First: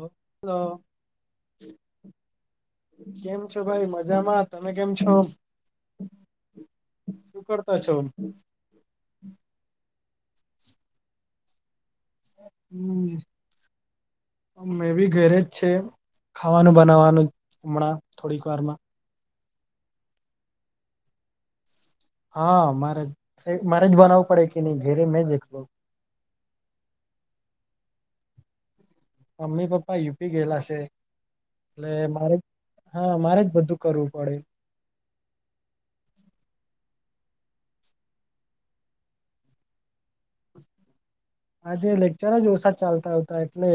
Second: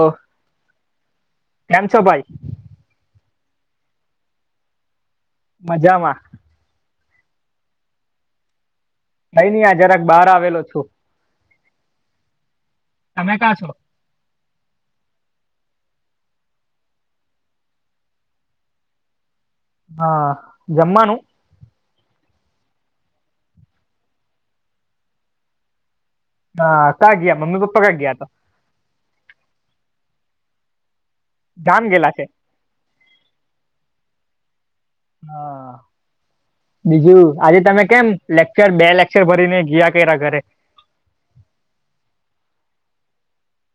ઓ હ. કેમ છો ભાઈ કેમ છો ભાઈ મજામાં તમે કેમ છો? મજામાં. શું કરતા છો? ભાઈ નહી આ જરાક બહાર આવેલો છું. હમ. તમે કા છો મે બી ઘરે જ છે. ખાવાનું બનાવવાનું હમણાં થોડીક વારમાં. હા જમમાનું હા મારે મારે જ બનાવવું પડે કે નહી ઘેરે મેં જ એકલો. હા કા ગયા મ્મી પપ્પા ક્યાં ગયા હતા. મમ્મી પપ્પા યુપી ગયેલા છે ગામ એટલે ગેલા છે મારે. હા મારે જ બધું કરવું પડે. હા. બીજું આજે તમે કેમ લેક્ચર બે લેક્ચર ભરીને ગયા કર ઘરે. આજે લેક્ચર જ ઓછા ચાલતા હતા એટલે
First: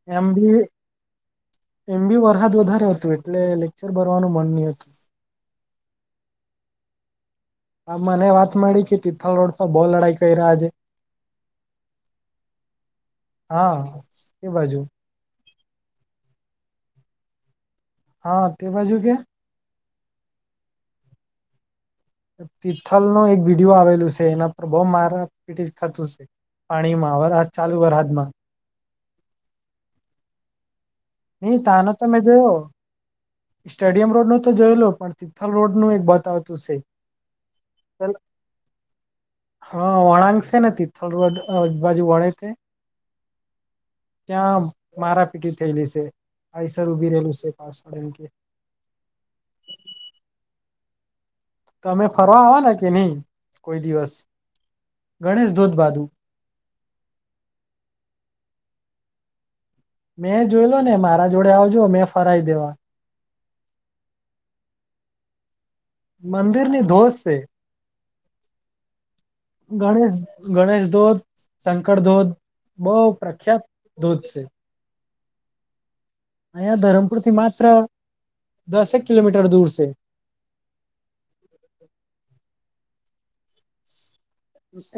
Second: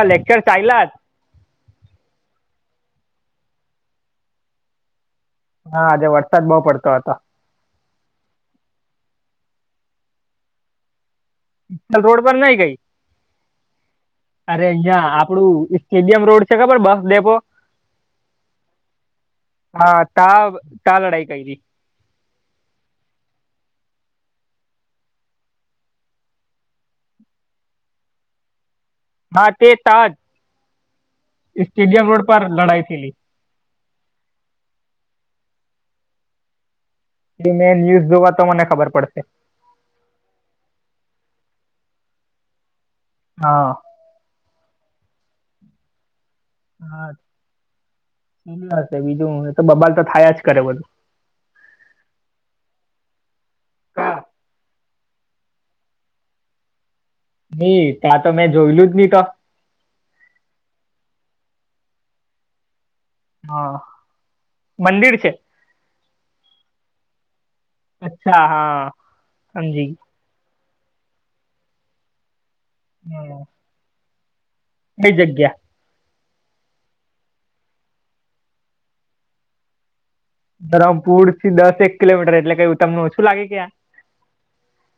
હા એમ લેક્ચર બી ચાલ્યા એમ બી વરહાદ વધારે હતું એટલે લેક્ચર ભરવાનું મન નહ હતું. હા આજે વરસાદ બહુ પડતો હતો. હ મને વાત માડી કે તિથલ રોડ પર બહુ લડાઈ કરહ્યા આજે. રોડ પર નઈ કઈ હા એ અરે બાજુ અહં આપડું. સ્ટેડિયમ રોડ છે. ખબર બસ ડેપો. હા તે બાજુ કે. હા તા તા લડાઈ કરી, તિથલ નો એક વિડીયો આવેલું છે એના પર બહુ માર પી થતું છે. પાણીમાં વ ચાલુ વરહાદ માં હા તે તાજ નહી તાનો તો સ્ટેડિયમ મેં રોડ પર જોયો લડાઈ થેલી. સ્ટેડિયમ રોડ નું તો જોયેલો પણ તિથલ રોડ નું એક બતવતું છે. તે મૈં ન્યુઝ જોવા તો મને ખબર પડશે. હા વળાંંગશે ને તિથલ રોડ બાજુ વળે તે હા ત્યાં મારા પીટી થયેલી છે આઈસર ઉભી રહેલું છે પાસ એટલે હ બીજું તો બબાલ તો થયા જ કરે બધું તમે ફરવા આવવાના કે ની કોઈ દિવસ હા. ગણેશ ધૂધ બાજુ ની ત્યાં તો મેં જોયેલું જ ની તો મેં જોઈલો ને મારા જોડે આવજો મેં ફરાવી દેવા હા મંદિર છેે મંદિરની ધોસ છે અચ્છા હા સમજી ગણેશ ગણેશ ધોધ શંકર ધોધ બઉ ગઈ પ્રખ્યાત ધોધ છે. કઈ જગ્યા અહયા ધરમપુર થી માત્ર દસેક કિલોમીટર દૂર છે. ધરમપુર થી દસ એક કિલોમીટર એટલે કઈ તમને ઓછું લાગે કયાં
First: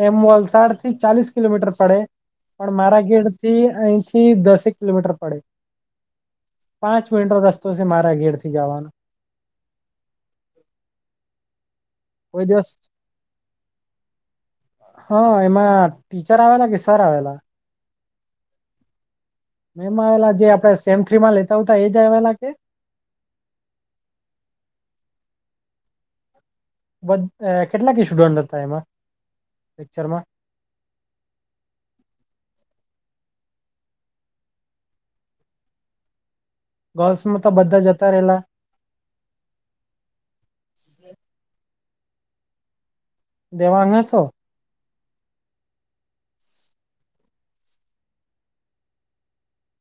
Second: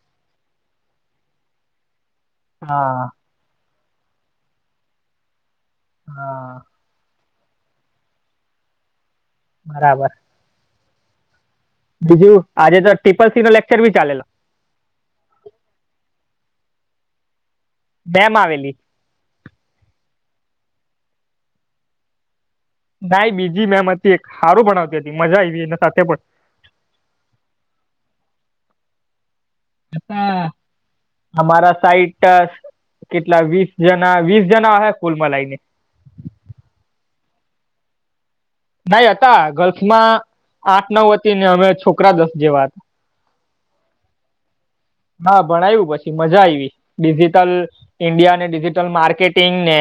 એમ વલસાડ થી ચાલીસ કિલોમીટર પડે પણ મારા હા ઘેડ તે અહીંથી દસેક કિલોમીટર પડે હા પાંચ મિનિટનો રસ્તો છે મારા ઘેર થી જાવાનો બરાબર. બીજું કોઈ દિવસ આજે તો ટીપલ સી નો લેકચર બી ચાલેલો હ એમાં ટીચર આવેલા કે સર આવેલા મેમ આવેલી મેમાં આવેલા જે આપડે સેમ થ્રી માં લેતા હોતા એજ આવેલા કે ના ઈ બીજી મેમ હતી એક હારું ભણાવતી હતી મજા આઈવી એના સાથે પણ ખુબજ અ કેટલા કે સ્ટુડન્ટ હતા એમાં લેક્ચરમાં હતા અમારા સાઈટ કેટલા વીસ જના વીસ જના હે કુલ મલાઈને ગર્લ્સમાં તો બધા જતા રેલા ના ઈ હતા ગર્લ્સમાં આઠ નવ હતી ને અમે છોકરા દસ જેવા હ દેવાન હતો હા ભણાયું પછી મજા આઈવી ડિજિટલ ઇન્ડિયા ને ડિજિટલ માર્કેટિંગ ને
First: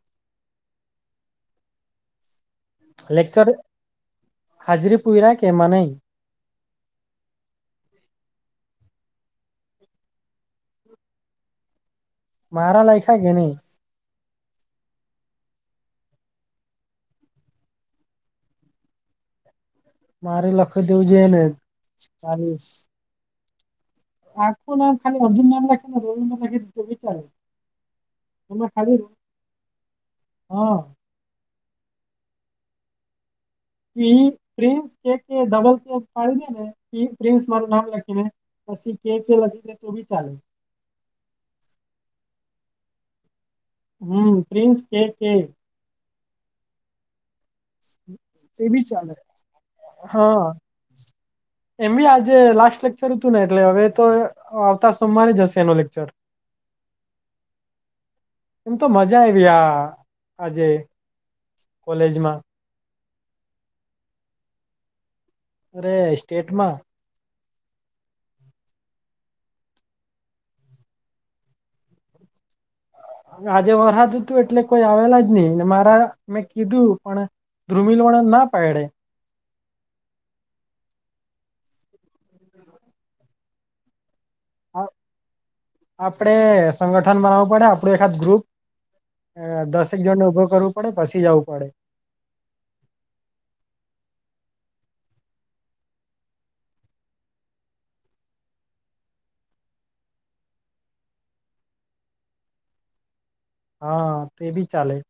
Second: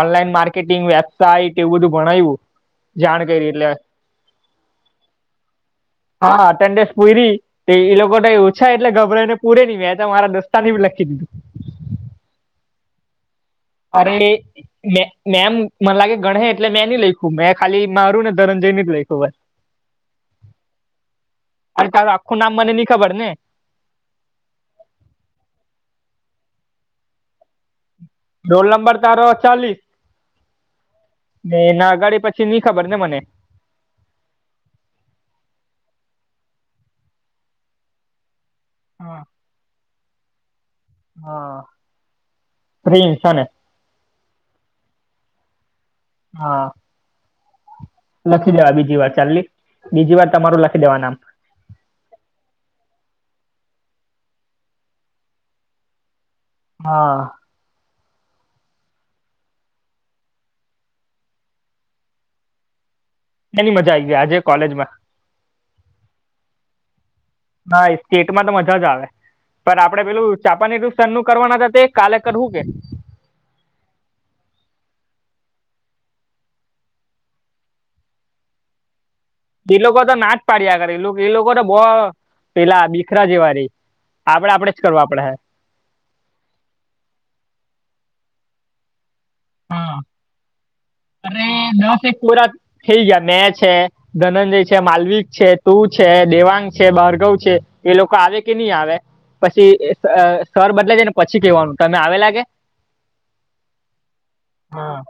ઓનલાઈન માર્કેટિંગ વેબસાઇટ એવું બધું ભણાઈવું લેકચર હાજરી પુરયા કે એમા નઈ હા એટેન્ડેસ પૂરી તે ઈ લોકો ઓછા એટલે ગભરાઈ ને પૂરિ તી મેતો મારા દોસ્તારની ભી લખી દીધી મારા લયખા કેે ની અરે મે મેમ મન લાગ્યું ગણે હે એટલે મેં ની લયખૂ મેં ખાલી મારું ને ધરનજય ની જ લયખુ બ મારે લખી દેવું જોઈ ને તારીસ ખબરને આખું નામ ખાલી અર્જુન નામ લખી દે [unintelligible] રોલ એમાં નંબર ખાલી તારો ચાલીસ હા ને એના અગાડી પછી ની ખબર ને મને પિન પ્રિન્સ કે કે ડબલ શ્લોક ફાડી દે ને ઇ પ્રિન્સ મારું નામ લખીને પછી કે હા કે લખી દે તોબી ચાલે. હા પ્રિન્સ અને હમ્મ પ્રિન્સ કે કે હા લખી એ દેવા બી બીજી ચાલે વાર ચલી બીજી વાર હા તમારું લખી દેવા નામ એમ બી આજે લાસ્ટ લેક્ચર હતું ને એટલે હવે તો આવતા સોમવારે જ હશે એનું લેક્ચર હા એમ તો મજા આઈવી આ આજે કોલેજમાં હેની મજા આયી ગઈ આજે કોલેજમાં અરે સ્ટેટ માં નાએ સ્ટેટમાં તો મજા જ આવે. પર આપડે પેલું છાપાનેરુ સનનું કરવાના હતા તે કાલે કરવું કે. હવે આજે વરહાદ હતું એટલે કોઈ આવેલા જ નહીં, ને મારા મેં કીધું પણ ધ્રુમિલ વાળાન ના પાયડે. એ લોકોતો નાચ પાડ્યા કરેએ એ લોકો તો બો પેલા બીખરા જેવારે. આપડે આપડે જ આ- કરવા આપડે હે. આપડે સંગઠન બનાવવું પડે, આપડું એકાદ ગ્રુપ. એ હે દસેક જણને ઉભો કરવું પડે પછી જવું પડે. નાશિક પોરા ખેલ જયા મેચ હે. ધનંજય છે, માલવીક છે, તું છે, દેવાંગ છે, ભાર્ગવ છે એ લોકો આવે કે ની આવે પછી એ સ સર બદલઈ જાય ને પછી કેવાનું તમે આવે લાગે. હા તેબી ચાલે. હા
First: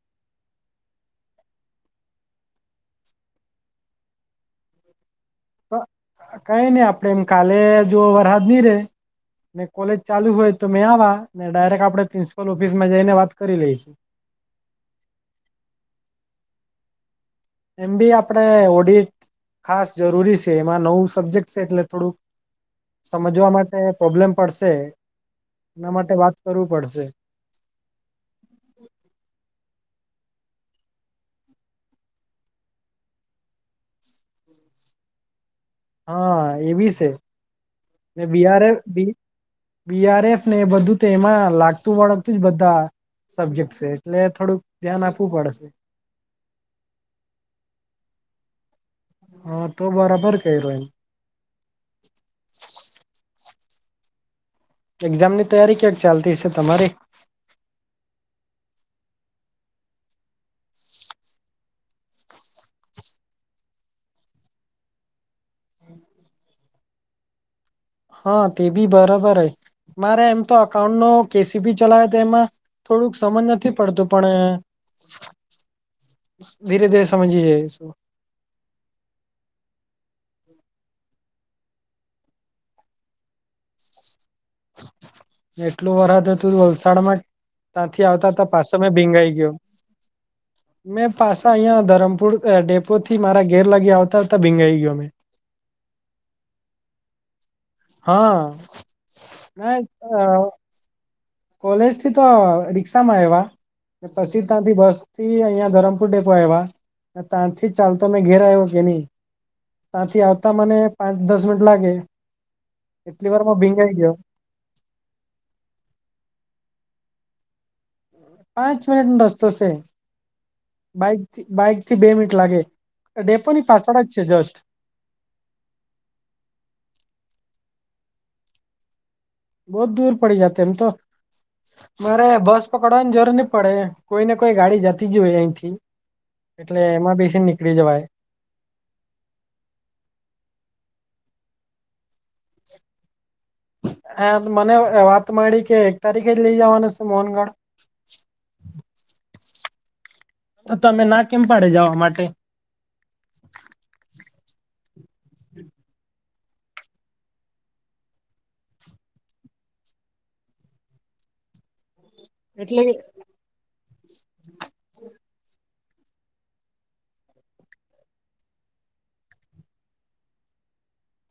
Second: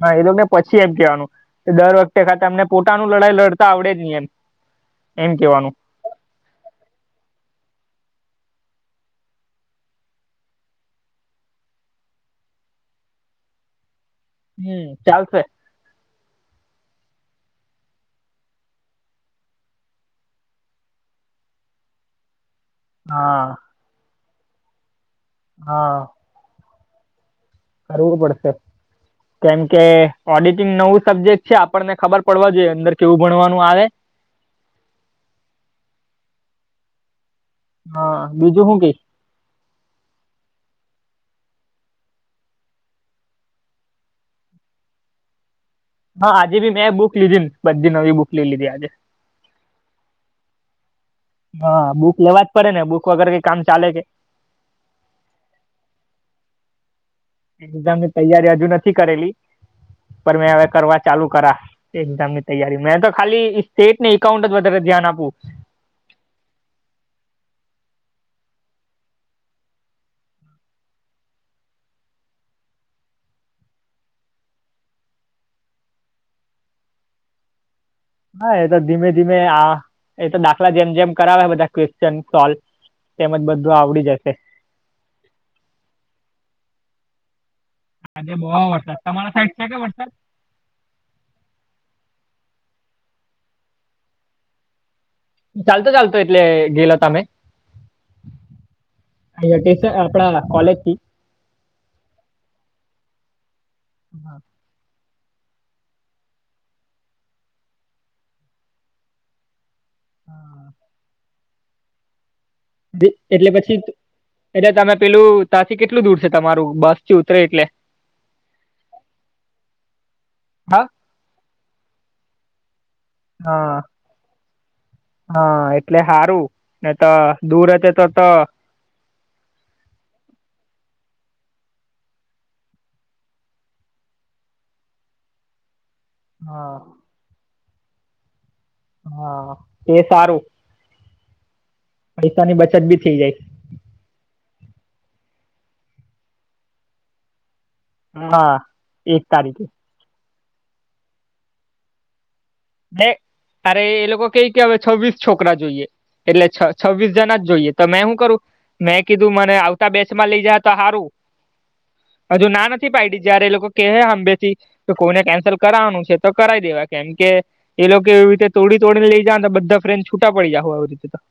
હા એતો મેને પછી એમ કહેવાનું. તે દર વખતે [unintelligible] તમને પોતાનું લડાઈ લડતા આવડે જ નહી એમ એમ કેવાનું. પ- કઈ નહીં આપડે એમ કાલે જો વરહાદ ની રે કોલેજ ચાલુ હોય તોમેં આવા ને ડાયરેક્ટ આપડે પ્રિન્સપલ ઓફિસમાં જઈને વાત કરી લઈશું. હમ ચાલશે. એમ બી આપડે ઓડી ખાસ જરૂરી સે, એમાં નવું સબ્જેક્ટ છે, એટલે થોડું- સમજવા હા માટે પ્રોબ્લેમ પડશે એના હા માટે વાત કરવું પડશે. કરવું પડશે. કેમ કે ઓડિટિંગ નવું સબ્જેક્ટ છે, આપણને ખબર પડવા જોઈએ અંદર કેવું ભણવાનું આવે. હા એબી છે, હા ને બીજું બીહારે શું કે બી બીઆર એફ ને એ બધું તો એમાં લાગતું વળગતું જ બધા સબ્જેક્ટ છે, એટલે થોડુંક ધ્યાન આપવું પડશે. હા આજે ભીમેં બુક લીધી ન બધી નવી બુક લઈ લીધી આજે. હા તો બરાબર કર્યો એમ. હા બુક લેવા જ પડેને બુક વગર કંઈ કામ ચાલેકે. એક્ઝામ ની તૈયારી ક્યાંક ચાલતી છે, તમારી? એક્ઝામની તૈયારી હજુ નથી કરેલી પણ મેં હવે કરવા ચાલુ કરા. એક્ઝામની તૈયારી મેં તો ખાલી સ્ટેટ ને એકાઉન્ટ જ વધારે ધ્યાન આપવું. હા તેબી બરાબર જ. મારે એમ તો અકાઉન્ટ નો કેસીપી ચલાવે તે એમાં થોડુંક સમજ નથી પડતું પણ ધીરેધીરે સમજી જાઈશુ. હા એતો ધીમે ધીમે આ એતો દાખલા જેમ જેમ કરાવે બધા ક્વેશ્ચન સોલ્વ. તેમજ બધું આવડી જશે. એટલું વરહાદ હતું વલસાડમાંજ ત્યાંથી આવતા આજે તા, બહુ પાછો મે વરસાદ ભીંગાઈ તમારા સાઈડ ગ્યો. છે કે વરસાદ મેં પાછા અહિયાં ધરમપુર અ ડેપોથી મારા ઘેર લાગી આવતા તા ભીંજાઈ ગ્યો મેં. ચાલતો ચાલતો એટલે ગેલો તમે? હા એ સ્પેસ ના આપડા કોલેજથી કોલેજ થીતો રિક્ષામાં આય્વા ને પછી ત્યાંથી બસ થી અહિયાં ધરમપુર ડેપો આય્વા, ન તાંથી ચાલતો મે ઘેર આવ્યો કે નહીં. ત્યાંથી આવતા મને પાંચ દસ મિનિટ લાગે એટલી એટલે વારમા પછી ભીંજાઈ ગ્યો. એટલે તમે પેલું ત્યાંથી કેટલું દૂર છે, તમારું બસ થી ઉતરે એટલે. પાંચ મિનિટનો રસ્તો શે, હા બાઈકથી બાઈકથી બે મિનિટ લાગે ડેપોની હા પાછળ જ છે, જસ્ટ હા એટલે હારું નેતો દૂર હાતે તો તો, બહુત દૂર પડી જાતે એમ તો, મારે બસ પકડવાની જરૂર ની પડે કોઈ ને કોઈ ગાડી જતી જ હોય અહીંથી, હા એટલે એમાં બેસીને નીકળી જવાય, હા એ સારું પૈસા ની બચત બી થઈ જાય હા મને વાત મળી કે એક તારીખે જ લઇ જવાનું છે મોહનગઢ હા એક તારીખે તો તમે ના કેમ પાડે જવા માટે એ અરે એ લોકો કઈ કે હવે છવ્વીસ છોકરા જોઈએ એટલે છ છવ્વીસ જણા જ જોઈએ તો મેં હુ કરું મેં કીધું મને આવતા બેચમાં લઈ જાહે તો હારું [inaudible] હજુ ના નથી પાડીઈ જયારે એ લોકો કેહે હમીથી કે કોઈને કેન્સલ કરવાનું છે તો કરાવી દેવા કેમ કે એ લોકો એવી રીતે તોડી તોડીને લઈ જવા નાં તો બધા ફ્રેન્ડ છૂટા પડી જહુ આવી રીતે તો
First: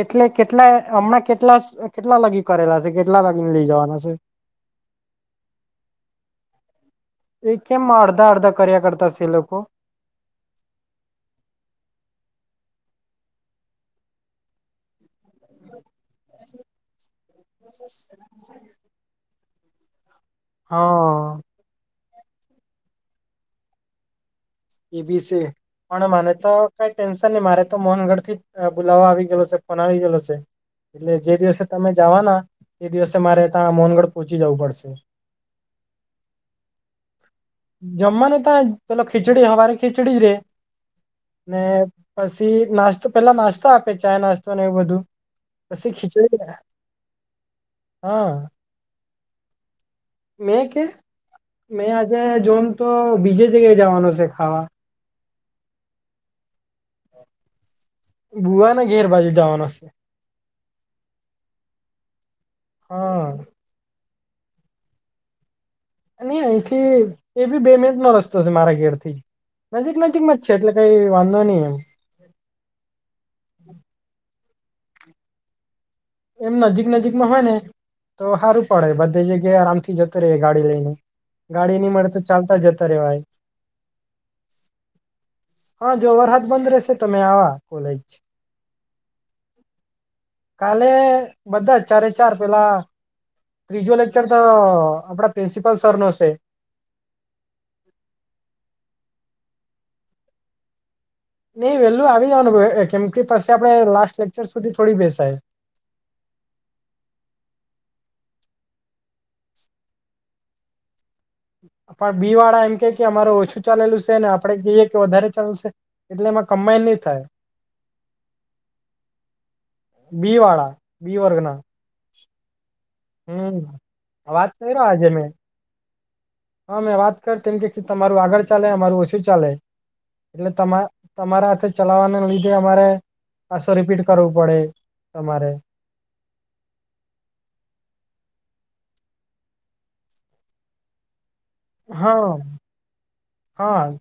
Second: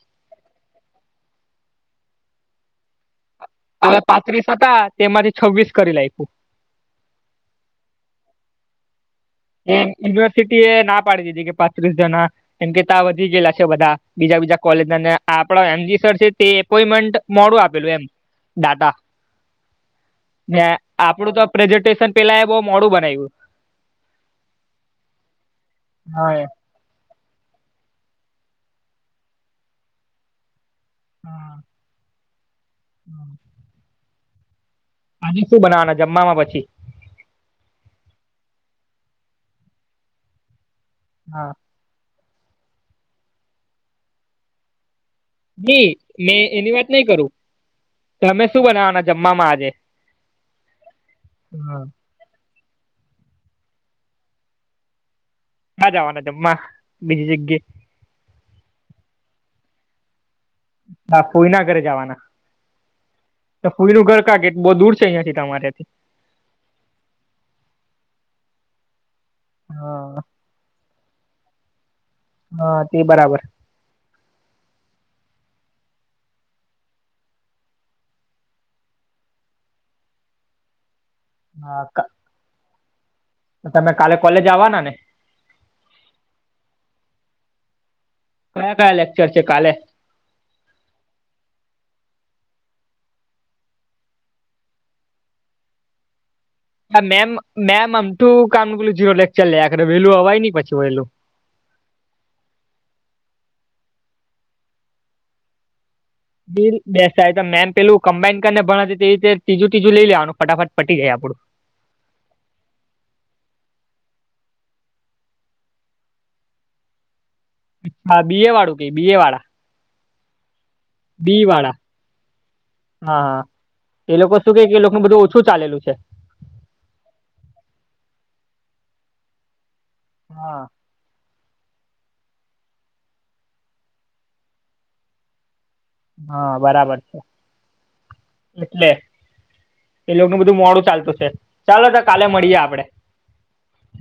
એટલે કેટલા હમણાં કેટલાશ કેટલા લગીન કરેલા છે કેટલા લગીને લઇ જવાના છે ત્રીસ હતા તેમા થી છવ્વીસ કરી લાઈખુયું એ કેમ અડધા અડધા કર્યા કરતા શે એ લોકો યુનિવર્સિટી એ ના પાડી દીધી કે પાંત્રીસ જણા કેમ કે ત્યા વધી ગયેલા છે બધા બીજા બીજા કોલેજ નાને આપડ એમજી સર છે તે એપોઈન્ટમેન્ટ મોડું આપેલું એમ ડાટા ને આપડું હા તો પ્રેઝન્ટેશન પેલા એ બો મોડું બનાવ્યું એબી શે પણ મને હા તો કઈ ટેન્શન નહી મારે તો મોહનગઢ થી બુલાવો આવી ગેલો છે ફોન આવી ગેલો શે એટલે જે દિવસે તમે જવાના એ દિવસે મારે ત્યાં મોહનગઢ પોહંચી જવું પડશે આજે શું બનાવાના જમવામાં પછી જમવાનું ત્યાજ પેલો ખીચડી હવારે ખીચડી રે હા ને પસી નાસ્તો પેલા નાસ્તો આપે ચા નાસ્તોને એવું બધું ની પછી મેં ખીચડી એની વાત નહી કરું હા તમે શું બનાવાના જમવામાં આજે મેં કે હા મેં આજે જોમ તો બીજે જગ્યાએ જવાનો શે ખાવા કા જવાનો જમવા બીજી જગયે બુવાને ઘેર બાજુ જવાનો શે હા ફોઈના ઘરે જવાના હા તો ફૂઈનું ઘર કા કેટ બો દૂર છે અહિયાંથી તમારે અને અહીંથી એ બી બે મિનિટ નો રસ્તો છે મારા ઘેર થી નજીક હા નજીકમાં છે એટલે કઈ વાંધો નહી એમ હા તે બરાબર એમ નજીક નજીકમાં હોય ને તો હારું પડે બધી જગ્યાએ આરામ થી જતો રહે ગાડી લઈને ગાડી નહી મળે તો ચાલતા જતા રેવાય તો તમે કાલે કોલેજ આવવાના ને હા જો વરહદ બંધ રહેશે તમે આવા કોલેજ. કયા કયા લેક્ચર છે કલે? એટ બધા ચારે ચાર પેલા ત્રીજો લેક્ચર તો આપણા પ્રિન્સિપલ સર નો હશે. હા મેમ મેમ આમું કામ નનું પેલું જીરો લેક્ચર લે આખરે વેલું અવાય ન પછી વેલું. નઈ વેલું આવી જવાનું કેમ કે પછી આપડે લાસ્ટ લેકચર સુધી થોડી બેસાય. બીલ બેસાય તો મેમ પેલું કમ્બાઈન ને ભણ હતી તેવી રીતે ત્રીજું તીજું લઈ લેવાનું ફટાફટ પટી જાય આપડું. પણ બી વાળા એમ કે કે અમાર ઓછું ચાલેલું છે ને આપડે કહીએ કે વધારે ચાલુ છે. એટલે એમાં કમ્બાઈન નહી થાય. અછા બહે વાળું ક બહે વાળા. બીવાળડા બી વર્ગના. હા, હમ એ લોકો વાત શું કે કે એ કર્યો લોકોનું આજે બધું મેં ઓછું ચાલેલું છે? હા મેં વાત કર તેમ કે તમારું આગળ ચાલે અમારું ઓશુ ચાલે, એટલે હા તમા તમારા હાથે ચલાવાના લીધે અમારે પાસો રીપીટ કરવું પડે તમારે. હા બરાબર છે. એટલે એ લોકોનું બધું મોડું ચાલતું છે, ચાલો તો કાલે હા મળીએ આપડે. હા.